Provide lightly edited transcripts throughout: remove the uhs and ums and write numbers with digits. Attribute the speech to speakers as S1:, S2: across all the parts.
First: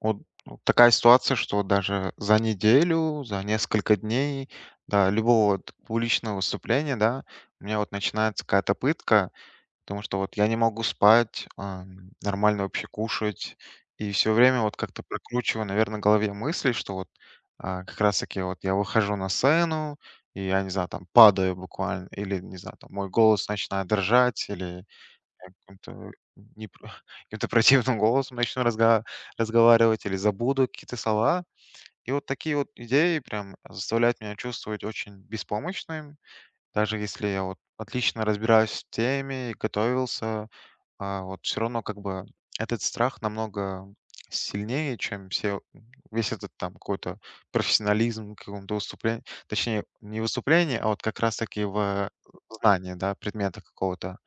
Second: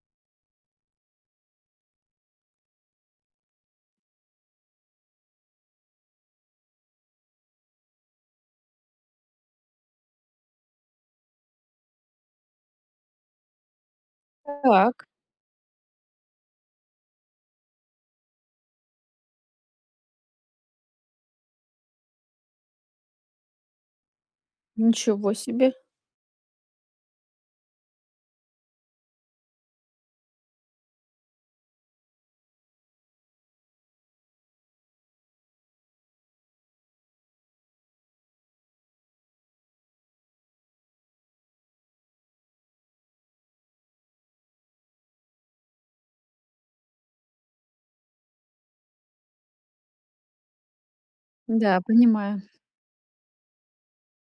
S1: Вот вот такая ситуация, что вот даже за неделю, за несколько дней до любого вот публичного выступления, да, у меня вот начинается какая-то пытка, потому что вот я не могу спать, нормально вообще кушать, и все время вот как-то
S2: Так,
S1: прокручиваю, наверное, в голове мысли, что вот как раз-таки вот я выхожу на сцену, и я, не знаю, там падаю буквально, или, не знаю, там мой голос начинает дрожать, или
S2: ничего
S1: я
S2: себе.
S1: каким-то не про каким-то противным голосом начну разга разговаривать или забуду какие-то слова. И вот такие вот идеи прям заставляют меня чувствовать очень беспомощным. Даже если я вот отлично разбираюсь в теме и готовился, вот все равно как бы этот страх намного сильнее, чем все, весь этот там какой-то профессионализм, каком-то выступлении, точнее, не выступление а вот как раз-таки
S2: Да,
S1: в
S2: понимаю.
S1: знании, да, предмета какого-то.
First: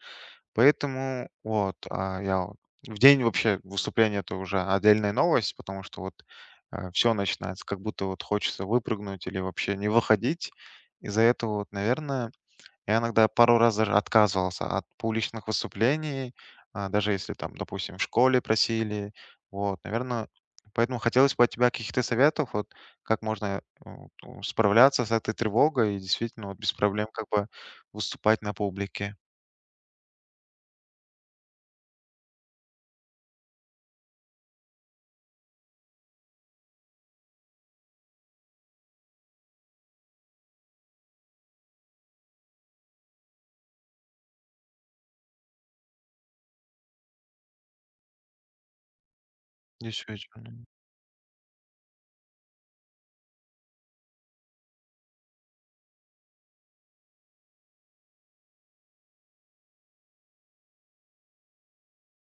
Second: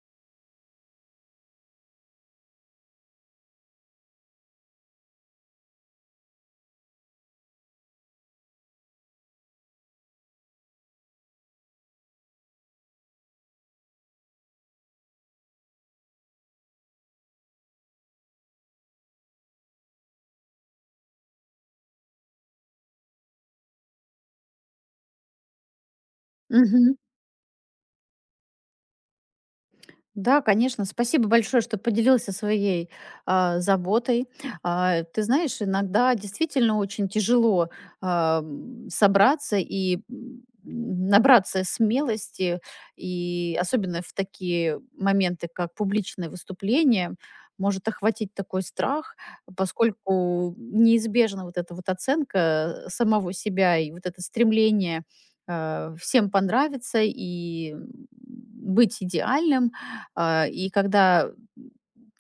S1: Поэтому вот, я вот в день вообще выступления- это уже отдельная новость, потому что вот, все начинается, как будто вот хочется выпрыгнуть или вообще не выходить. Из-за этого вот, наверное, я иногда пару раз даже отказывался от публичных выступлений, даже если там, допустим, в школе просили. Вот, наверное, поэтому хотелось бы от тебя каких-то советов, вот как можно, м, у справляться с этой тревогой и действительно вот без
S2: Мгм.
S1: проблем как бы выступать на публике.
S2: Да, конечно. Спасибо большое, что поделился своей заботой. Ты знаешь, иногда действительно очень тяжело собраться и набраться смелости, и особенно в такие моменты, как публичное выступление, может охватить такой страх, поскольку
S1: Действительно.
S2: неизбежна вот эта вот оценка самого себя и вот это стремление всем понравиться и быть идеальным, и когда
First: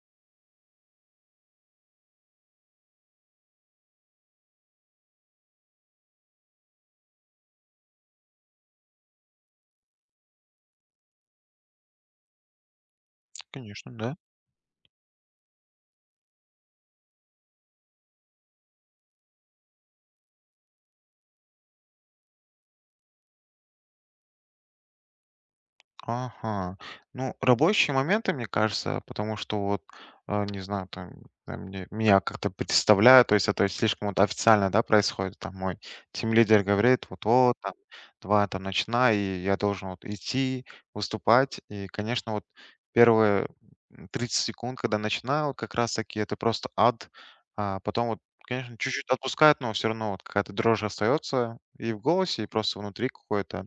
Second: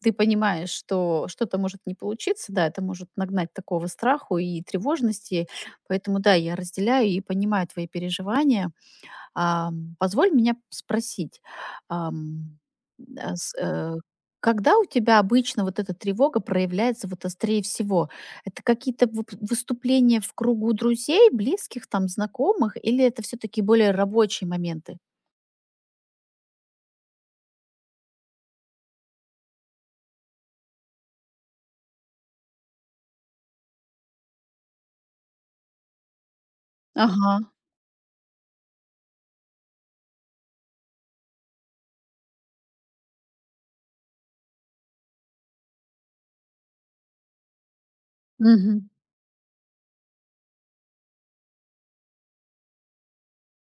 S2: ты понимаешь, что что-то может не получиться, да, это может нагнать такого страху и тревожности. Поэтому, да, я разделяю и понимаю твои переживания. Позволь меня спросить, ам, а, с,
S1: Конечно,
S2: э,
S1: да.
S2: когда у тебя обычно вот эта тревога проявляется вот острее всего? Это какие-то выступления в кругу друзей, близких, там, знакомых, или это все-таки более рабочие моменты?
S1: Ага. Ну, рабочие моменты, мне кажется, потому что вот, не знаю, там, меня как-то представляют, то есть это слишком вот официально, да, происходит. Там мой тимлидер говорит, вот,
S2: Ага.
S1: вот, там, два, там, ночна, и я должен вот идти, выступать. И, конечно, вот первые 30 секунд, когда начинаю, вот как раз-таки это просто ад. А потом вот, конечно,
S2: Мгм.
S1: чуть-чуть отпускает, но все равно вот какая-то дрожь остается и в голосе, и просто внутри какое-то.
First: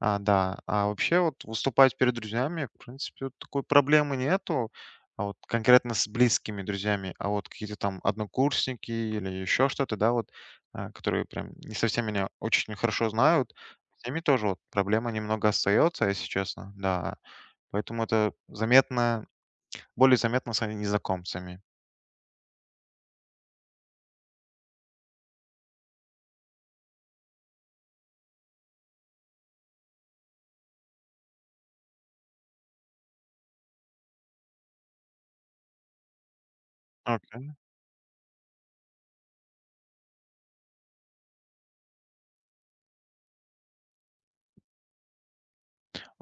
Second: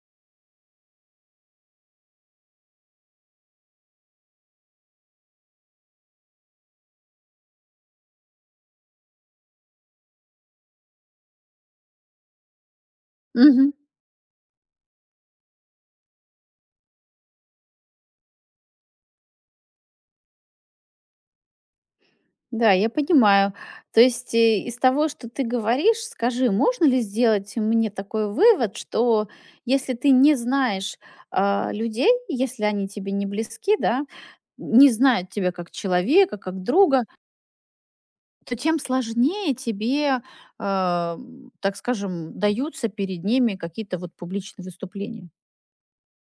S1: А, да. А вообще вот выступать перед друзьями, в принципе, вот такой проблемы нету. А вот конкретно с близкими друзьями, а вот какие-то там однокурсники или еще что-то, да, вот, которые прям не совсем меня очень хорошо знают,
S2: Мгм.
S1: с ними тоже вот проблема немного остается, если честно, да. Поэтому это заметно, более заметно с незнакомцами.
S2: Да, я понимаю. То есть из того, что ты говоришь, скажи, можно ли сделать мне такой вывод, что если ты не знаешь людей, если они тебе не близки, да, не знают тебя как человека, как друга, то тем сложнее тебе, так скажем, даются перед ними какие-то вот публичные выступления.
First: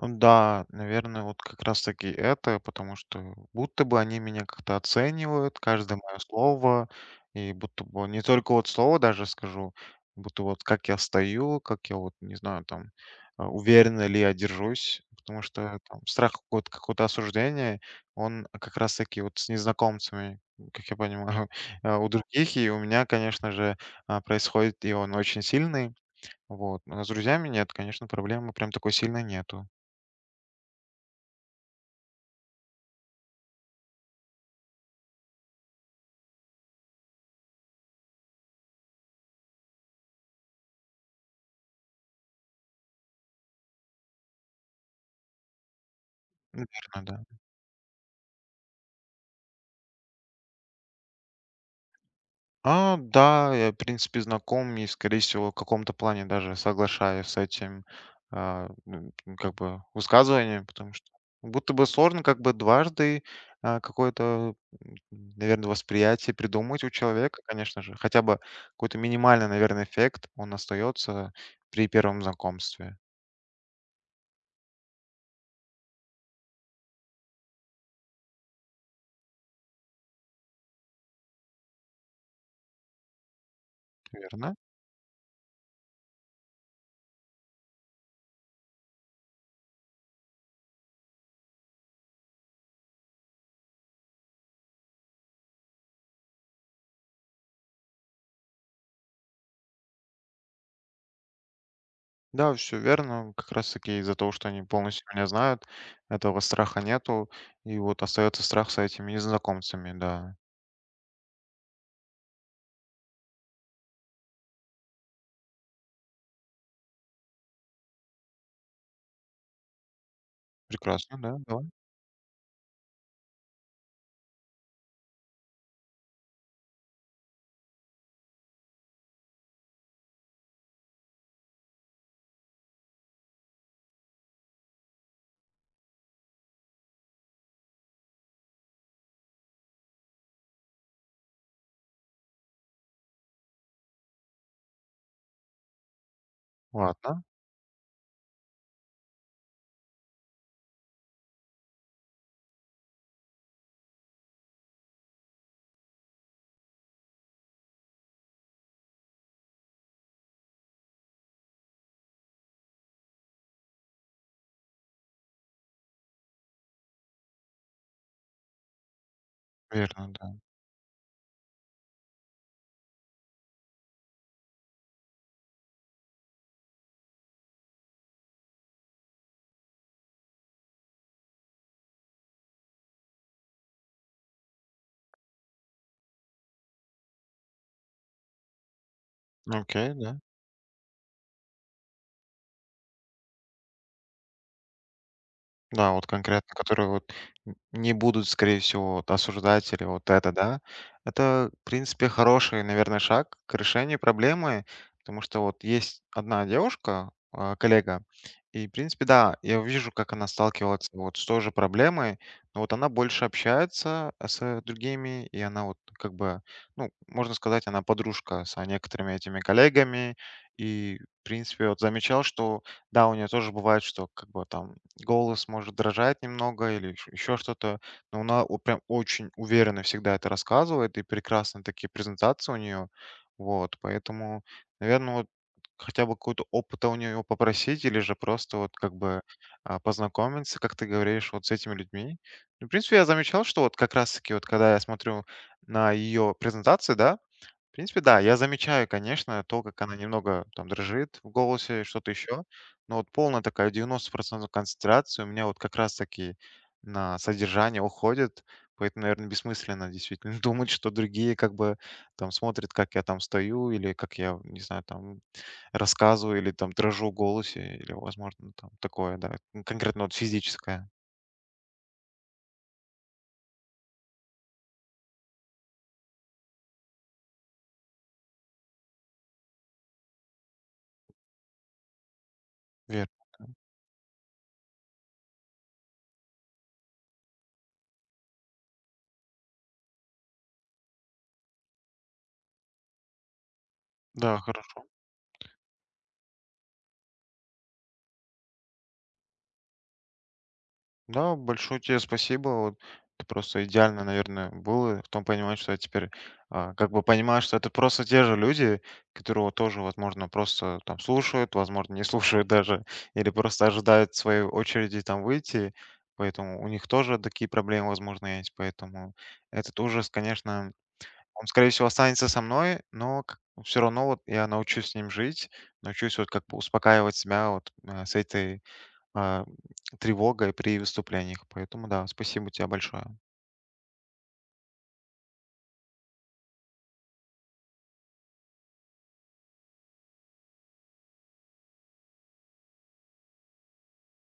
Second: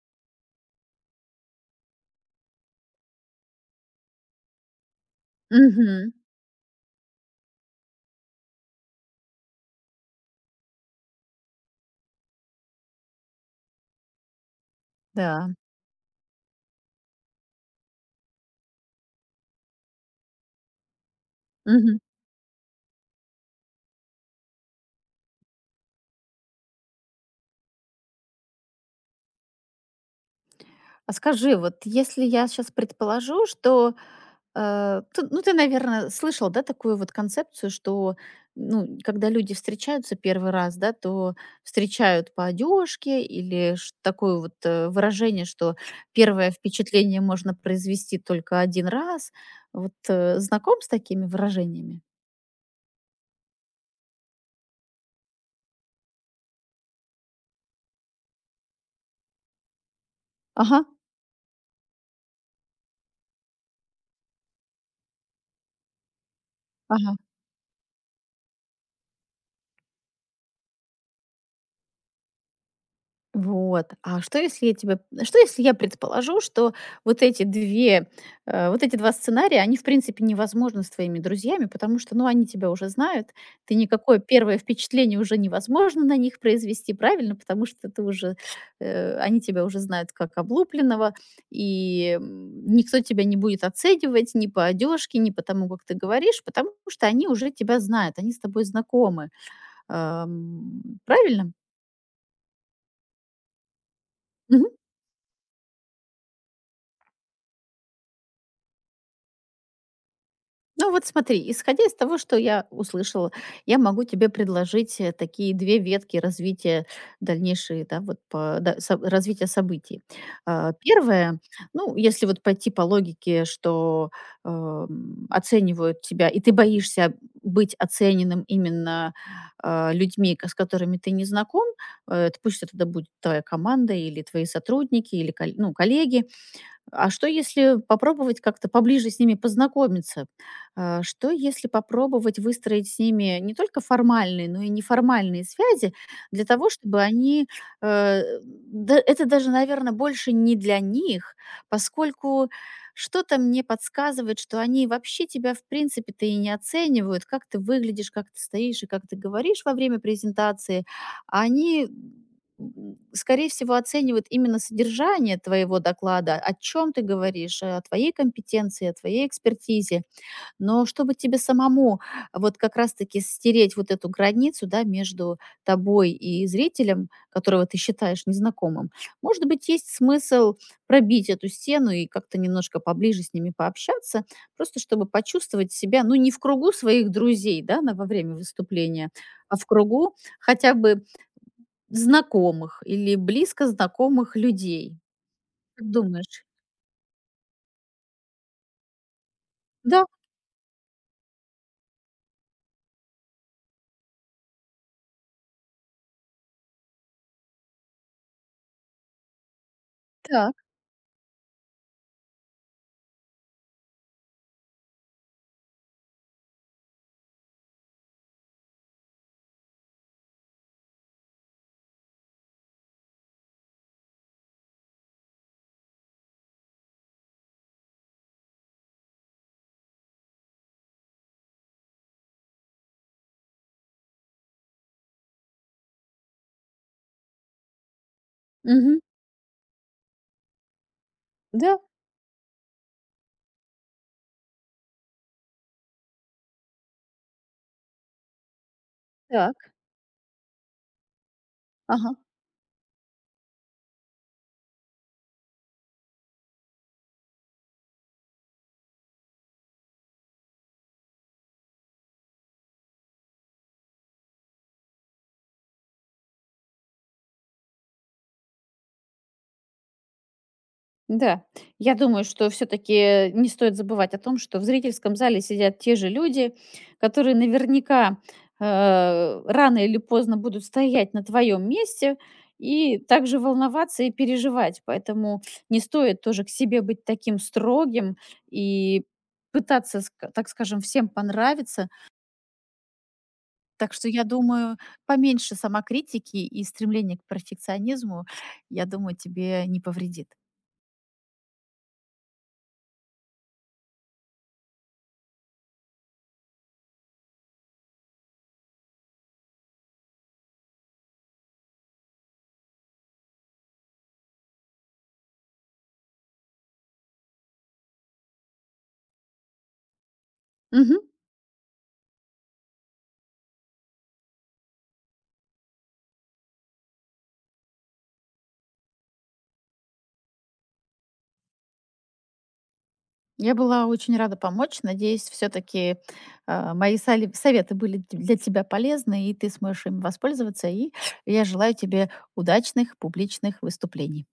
S1: Да, наверное, вот как раз-таки это, потому что будто бы они меня как-то оценивают, каждое
S2: Мгм.
S1: мое слово, и будто бы не только вот слово даже скажу, будто вот как я стою, как я вот, не знаю, там, уверенно ли я держусь, потому
S2: Да.
S1: что там страх какого-то осуждения, он как раз-таки вот с незнакомцами, как я понимаю, у других, и у меня, конечно же, происходит, и он очень сильный, вот. Но с друзьями нет, конечно, проблемы прям такой сильной нету.
S2: А скажи, вот если я сейчас предположу, что, ты, ну, ты, наверное, слышал, да, такую вот концепцию, что, ну, когда люди встречаются первый раз, да, то встречают по одежке или такое вот выражение, что первое
S1: Наверно,
S2: впечатление
S1: да.
S2: можно произвести только один раз. Вот, знаком с такими выражениями?
S1: А, да, я, в принципе, знаком и, скорее всего, в каком-то плане даже соглашаюсь с этим, а, м, как бы высказыванием,
S2: Ага,
S1: потому что будто бы сложно как бы дважды, какое-то, наверное, восприятие придумать у
S2: ага.
S1: человека, конечно же. Хотя бы какой-то минимальный, наверное, эффект, он остается при первом знакомстве,
S2: Вот. Что, если я предположу, что вот эти 2, вот эти 2 сценария, они, в принципе, невозможны с твоими друзьями, потому что, ну, они тебя уже знают, ты никакое
S1: верно?
S2: первое впечатление уже невозможно на них произвести, правильно? Потому что они тебя уже знают как облупленного, и, никто тебя не будет оценивать ни по одежке, ни по тому, как ты говоришь, потому что они уже тебя знают, они с тобой знакомы. Ам, правильно?
S1: Да, все верно. Как раз таки из-за того, что они полностью меня знают, этого страха нету. И вот остается страх с этими незнакомцами, да.
S2: Ну вот смотри, исходя из того, что я услышала, я могу тебе предложить такие две ветки развития дальнейшие, да, вот развития событий. А,
S1: Прекрасно, да,
S2: Первое,
S1: да.
S2: ну, если вот пойти по логике, что оценивают тебя, и ты боишься быть оцененным именно людьми, с которыми ты не знаком, это пусть да будет твоя команда или твои сотрудники, или ну, коллеги, а что, если попробовать как-то поближе с ними познакомиться? Что, если попробовать выстроить с ними не только формальные, но и неформальные связи для того, чтобы
S1: Ладно,
S2: они... Это даже, наверное, больше не для них, поскольку что-то мне подсказывает, что они вообще тебя, в принципе-то, и не оценивают, как ты выглядишь, как ты стоишь и как ты говоришь во время презентации. Они скорее всего, оценивают именно содержание твоего доклада, о чем ты говоришь, о твоей компетенции, о твоей экспертизе.
S1: верно, да.
S2: Но чтобы тебе самому вот как раз-таки стереть вот эту границу, да, между тобой и зрителем, которого ты считаешь незнакомым, может быть, есть смысл пробить эту стену и как-то немножко поближе с ними пообщаться, просто чтобы почувствовать себя, ну, не в кругу своих друзей, да, на, во время выступления, а в
S1: Окей,
S2: кругу
S1: да.
S2: хотя бы знакомых или близко знакомых людей. Как
S1: Да, вот
S2: думаешь?
S1: конкретно, которые вот н не будут, скорее всего, вот осуждать или
S2: Да,
S1: вот это, да. Это, в принципе, хороший, наверное, шаг к решению проблемы, потому что вот есть одна девушка, коллега, и, в принципе, да, я вижу, как она
S2: так.
S1: сталкивается вот с той же проблемой, но вот она больше общается с другими, и она вот как бы, ну, можно сказать, она подружка с некоторыми этими коллегами. И, в принципе, вот замечал, что да, у нее тоже бывает, что как бы там голос может дрожать немного или еще что-то, но она прям очень уверенно всегда это рассказывает, и прекрасные такие презентации у нее. Вот, поэтому, наверное, вот хотя бы какой-то опыта у нее попросить или же просто вот как
S2: Мгм.
S1: бы познакомиться, как ты говоришь, вот с этими
S2: Да,
S1: людьми. Ну, в принципе, я замечал, что вот как раз-таки вот когда я смотрю на ее презентации, да, в принципе, да, я замечаю, конечно,
S2: так.
S1: то, как она немного там дрожит в голосе, что-то
S2: Ага.
S1: еще. Но вот полная такая 90% концентрация у меня вот как раз-таки на содержание уходит. Поэтому, наверное, бессмысленно действительно думать, что другие как бы там смотрят, как я там стою, или как я, не знаю, там рассказываю, или там дрожу в голосе, или, возможно, там такое, да, ну, конкретно вот физическое.
S2: Да. Я думаю, что все-таки не стоит забывать о том, что в зрительском зале сидят те же люди, которые наверняка рано или поздно будут стоять на твоем месте и
S1: Верно.
S2: также волноваться и переживать. Поэтому не стоит тоже к себе быть таким строгим и пытаться, так скажем, всем понравиться. Так что я
S1: Да,
S2: думаю, поменьше самокритики и стремления к перфекционизму, я думаю, тебе не повредит.
S1: да, большое тебе спасибо. Вот это просто идеально, наверное, было в том понимании, что я теперь как бы понимаю, что это просто те же люди, которые вот тоже, возможно, просто там слушают, возможно, не слушают даже, или просто ожидают своей очереди там выйти, поэтому у них тоже такие проблемы, возможно, есть, поэтому этот ужас, конечно,
S2: Мгм.
S1: он, скорее всего, останется со мной, но все равно вот я научусь с ним жить, научусь вот как бы успокаивать себя вот с этой а, тревогой при выступлениях. Поэтому да, спасибо тебе большое.
S2: Я была очень рада помочь. Надеюсь, все-таки мои советы были для тебя полезны, и ты сможешь им воспользоваться. И я желаю тебе удачных публичных выступлений.